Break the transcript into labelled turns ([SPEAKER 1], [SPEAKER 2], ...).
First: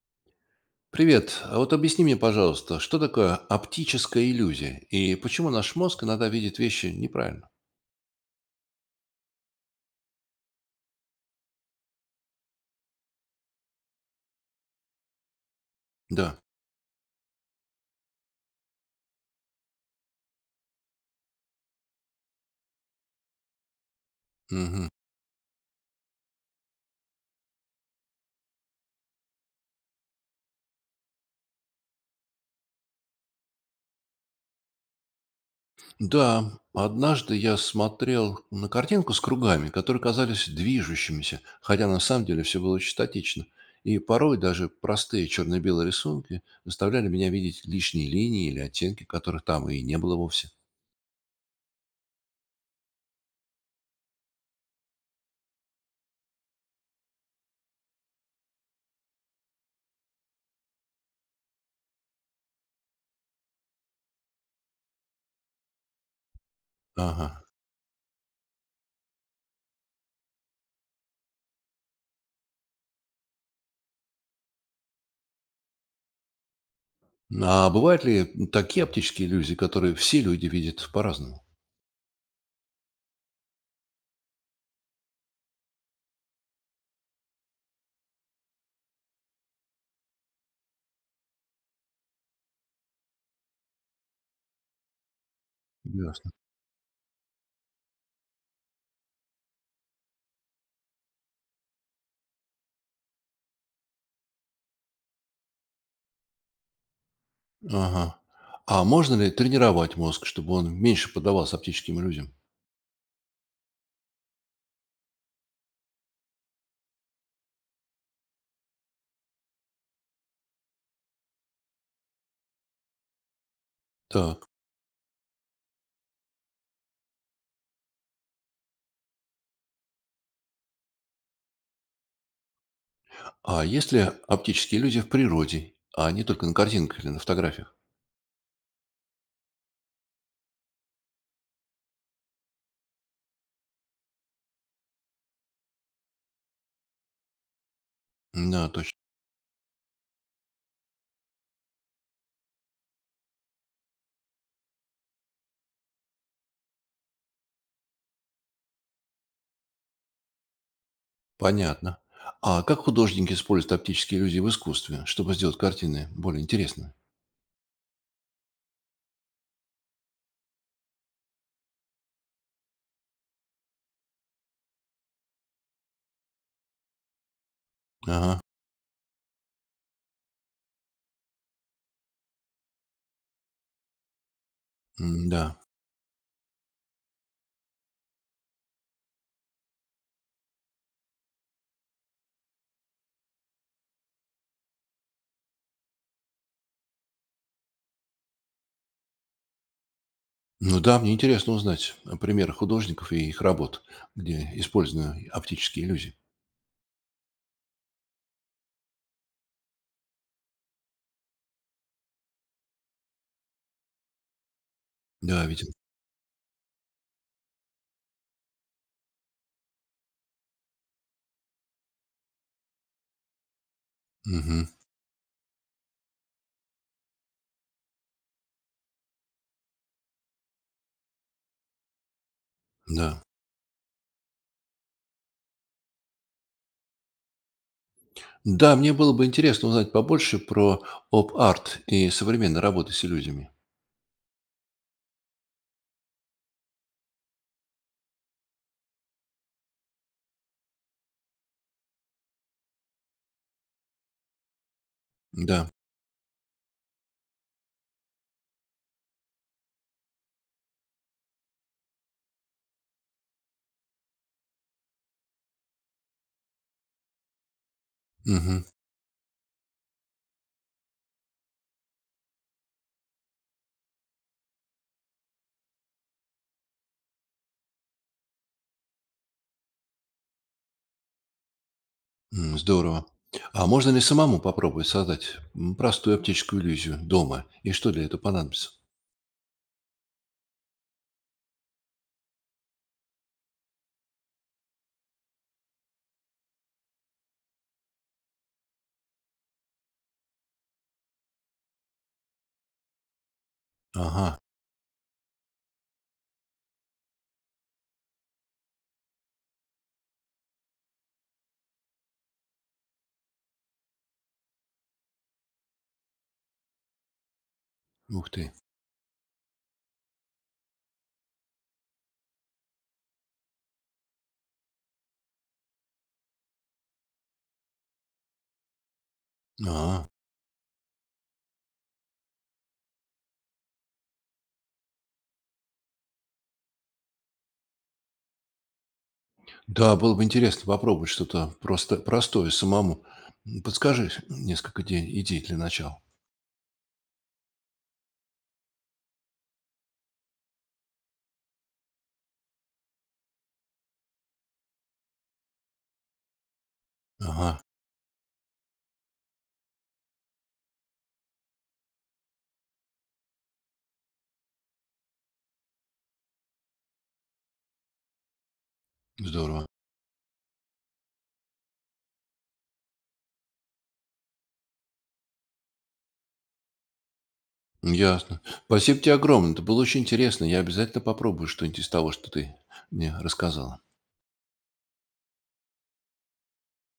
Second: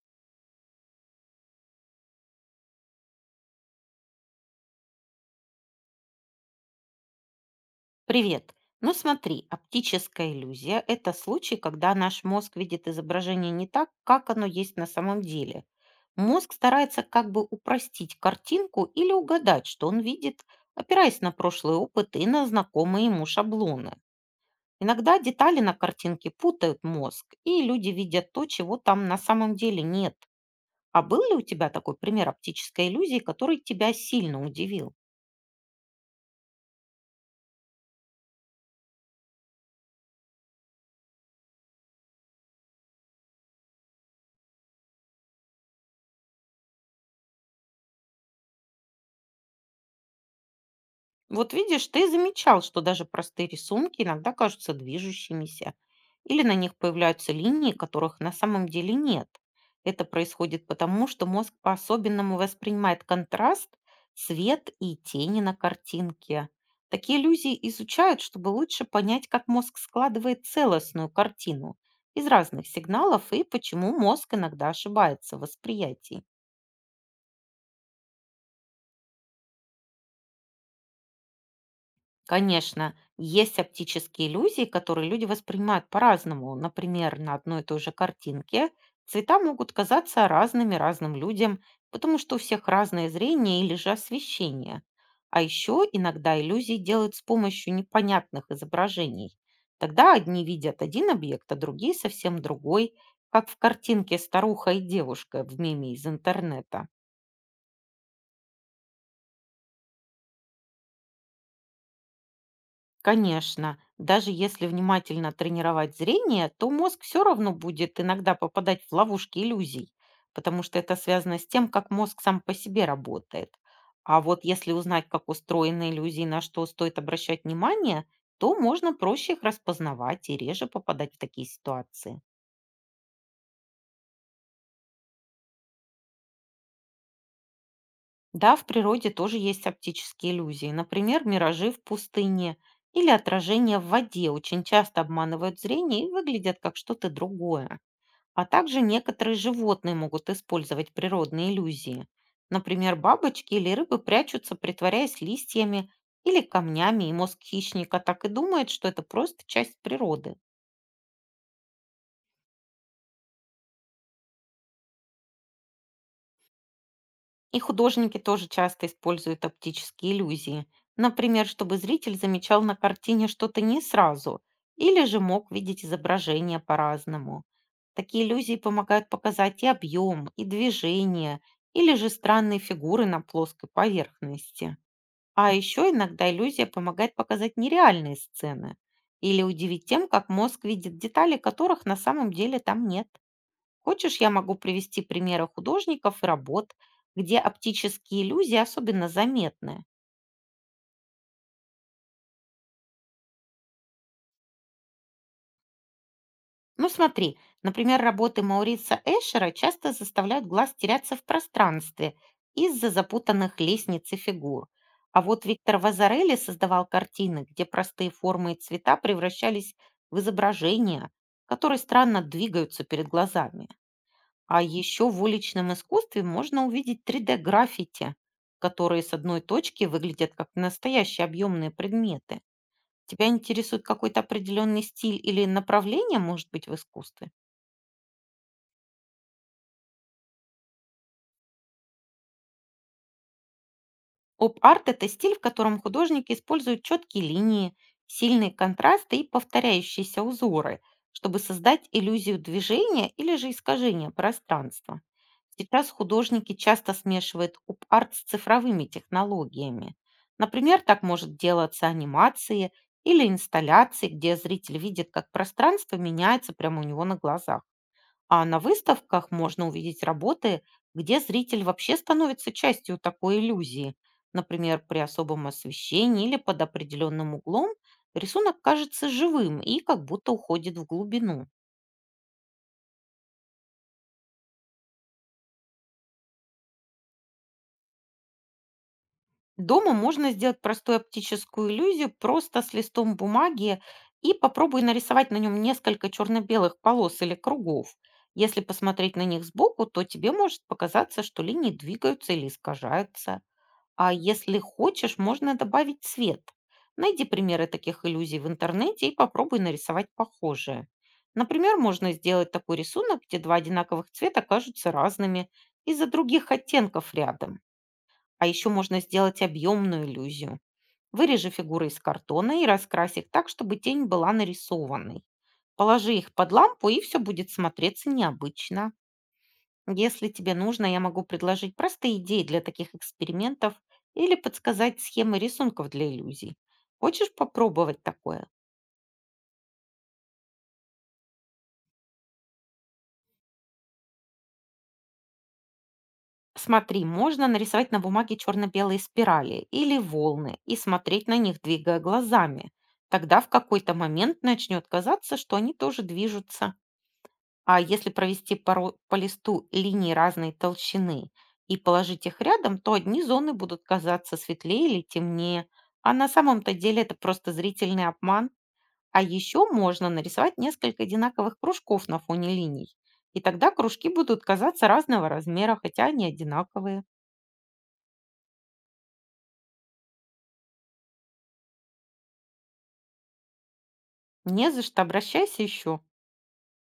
[SPEAKER 1] Привет. А вот объясни мне, пожалуйста, что такое оптическая иллюзия и почему наш мозг иногда видит вещи неправильно?
[SPEAKER 2] Привет. Ну смотри, оптическая иллюзия– это случай, когда наш мозг видит изображение не так, как оно есть на самом деле.
[SPEAKER 1] Да.
[SPEAKER 2] Мозг старается как бы упростить картинку или угадать, что он видит, опираясь на прошлый опыт и на знакомые ему шаблоны.
[SPEAKER 1] Мгм.
[SPEAKER 2] Иногда детали на картинке путают мозг, и люди видят то, чего там на самом деле нет. А был ли у тебя такой пример оптической иллюзии, который тебя сильно удивил?
[SPEAKER 1] Да, однажды я смотрел на картинку с кругами, которые казались движущимися, хотя на самом деле все было очень статично. И порой даже простые черно-белые рисунки заставляли меня видеть лишние линии или оттенки, которых там и не было вовсе.
[SPEAKER 2] Вот видишь, ты замечал, что даже простые рисунки иногда кажутся движущимися, или на них появляются линии, которых на самом деле нет. Это происходит потому, что мозг по-особенному воспринимает контраст, свет и тени на картинке. Такие
[SPEAKER 1] Ага.
[SPEAKER 2] иллюзии изучают, чтобы лучше понять, как мозг складывает целостную картину из разных сигналов и почему мозг иногда ошибается в восприятии.
[SPEAKER 1] А бывают ли такие оптические иллюзии, которые все люди видят по-разному?
[SPEAKER 2] Конечно, есть оптические иллюзии, которые люди воспринимают по-разному. Например, на одной и той же картинке цвета могут казаться разными разным людям, потому что у всех разное зрение или же освещение. А еще
[SPEAKER 1] Да.
[SPEAKER 2] иногда иллюзии делают с помощью непонятных изображений. Тогда одни видят один объект, а другие совсем другой, как в картинке «Старуха и девушка» в меме из интернета.
[SPEAKER 1] Ага. А можно ли тренировать мозг, чтобы он меньше поддавался оптическим иллюзиям?
[SPEAKER 2] Конечно, даже если внимательно тренировать зрение, то мозг все равно будет иногда попадать в ловушки иллюзий, потому что это связано с тем, как мозг сам по себе работает. А вот
[SPEAKER 1] Так.
[SPEAKER 2] если узнать, как устроены иллюзии, на что стоит обращать внимание, то можно проще их распознавать и реже попадать в такие ситуации.
[SPEAKER 1] А есть ли оптические иллюзии в природе, а не только на картинках или на фотографиях?
[SPEAKER 2] Да, в природе тоже есть оптические иллюзии, например, миражи в пустыне или отражения в воде очень часто обманывают зрение и выглядят как что-то другое. А
[SPEAKER 1] Да,
[SPEAKER 2] также
[SPEAKER 1] точно.
[SPEAKER 2] некоторые животные могут использовать природные иллюзии. Например, бабочки или рыбы прячутся, притворяясь листьями или камнями, и мозг хищника так и думает, что это просто часть природы.
[SPEAKER 1] Понятно. А как художники используют оптические иллюзии в искусстве, чтобы сделать картины более интересными?
[SPEAKER 2] И художники тоже часто используют оптические иллюзии. Например, чтобы зритель замечал на картине что-то не сразу, или же мог видеть изображение по-разному. Такие
[SPEAKER 1] Ага.
[SPEAKER 2] иллюзии помогают показать и объем, и движение, или же странные фигуры на плоской поверхности. А
[SPEAKER 1] Да.
[SPEAKER 2] еще иногда иллюзия помогает показать нереальные сцены или удивить тем, как мозг видит детали, которых на самом деле там нет. Хочешь, я могу привести примеры художников и работ, где оптические иллюзии особенно заметны?
[SPEAKER 1] Ну да, мне интересно узнать о примерах художников и их работ, где использованы оптические иллюзии.
[SPEAKER 2] Ну смотри, например, работы Маурица Эшера часто заставляют глаз теряться в пространстве из-за запутанных лестниц и фигур. А вот
[SPEAKER 1] Да, видел.
[SPEAKER 2] Виктор Вазарелли создавал картины, где простые формы и цвета превращались в изображения, которые странно двигаются перед глазами. А
[SPEAKER 1] Мгм.
[SPEAKER 2] еще в уличном искусстве можно увидеть 3D-граффити, которые с одной точки выглядят как настоящие объемные предметы.
[SPEAKER 1] Да.
[SPEAKER 2] Тебя интересует какой-то определенный стиль или направление, может быть, в искусстве?
[SPEAKER 1] Да, мне было бы интересно узнать побольше про оп-арт и современные работы с иллюзиями.
[SPEAKER 2] Поп-арт– это стиль, в котором художники используют четкие линии, сильные контрасты и повторяющиеся узоры, чтобы создать иллюзию движения или же искажения пространства.
[SPEAKER 1] Да,
[SPEAKER 2] Сейчас художники часто смешивают поп-арт с цифровыми технологиями. Например, так может делаться анимации или инсталляции, где зритель видит, как пространство меняется прямо у него на глазах. А на
[SPEAKER 1] мгм.
[SPEAKER 2] выставках можно увидеть работы, где зритель вообще становится частью такой иллюзии. Например, при особом освещении или под определенным углом рисунок кажется живым и как будто уходит в глубину.
[SPEAKER 1] Здорово. А можно ли самому попробовать создать простую оптическую иллюзию дома? И что для этого понадобится?
[SPEAKER 2] Дома можно сделать простую оптическую иллюзию просто с листом бумаги и попробуй нарисовать на нем несколько черно-белых полос или кругов. Если посмотреть на них сбоку, то тебе может показаться, что линии двигаются или искажаются. А
[SPEAKER 1] Ага,
[SPEAKER 2] если хочешь, можно добавить цвет. Найди примеры таких иллюзий в интернете и попробуй нарисовать похожие. Например, можно сделать такой рисунок, где два одинаковых цвета кажутся разными из-за других оттенков рядом.
[SPEAKER 1] ух
[SPEAKER 2] А
[SPEAKER 1] ты.
[SPEAKER 2] еще можно сделать объемную иллюзию. Вырежи фигуры из картона и раскрась их так, чтобы тень была нарисованной. Положи их под лампу, и все будет смотреться необычно.
[SPEAKER 1] А,
[SPEAKER 2] Если тебе нужно, я могу предложить простые идеи для таких экспериментов или подсказать схемы рисунков для иллюзий. Хочешь попробовать такое?
[SPEAKER 1] да, было бы интересно попробовать что-то просто простое самому. Подскажи несколько идей для начала.
[SPEAKER 2] Смотри, можно нарисовать на бумаге черно-белые спирали или волны и смотреть на них, двигая глазами. Тогда в какой-то момент начнет казаться, что они тоже движутся.
[SPEAKER 1] Ага,
[SPEAKER 2] А если провести по листу линии разной толщины и положить их рядом, то одни зоны будут казаться светлее или темнее, а на самом-то деле это просто зрительный обман. А еще
[SPEAKER 1] здорово.
[SPEAKER 2] можно нарисовать несколько одинаковых кружков на фоне линий. И тогда кружки будут казаться разного размера, хотя они одинаковые.
[SPEAKER 1] Ясно. Спасибо тебе огромное. Это было очень интересно. Я обязательно попробую что-нибудь из того, что ты мне рассказала.
[SPEAKER 2] Не за что, обращайся еще.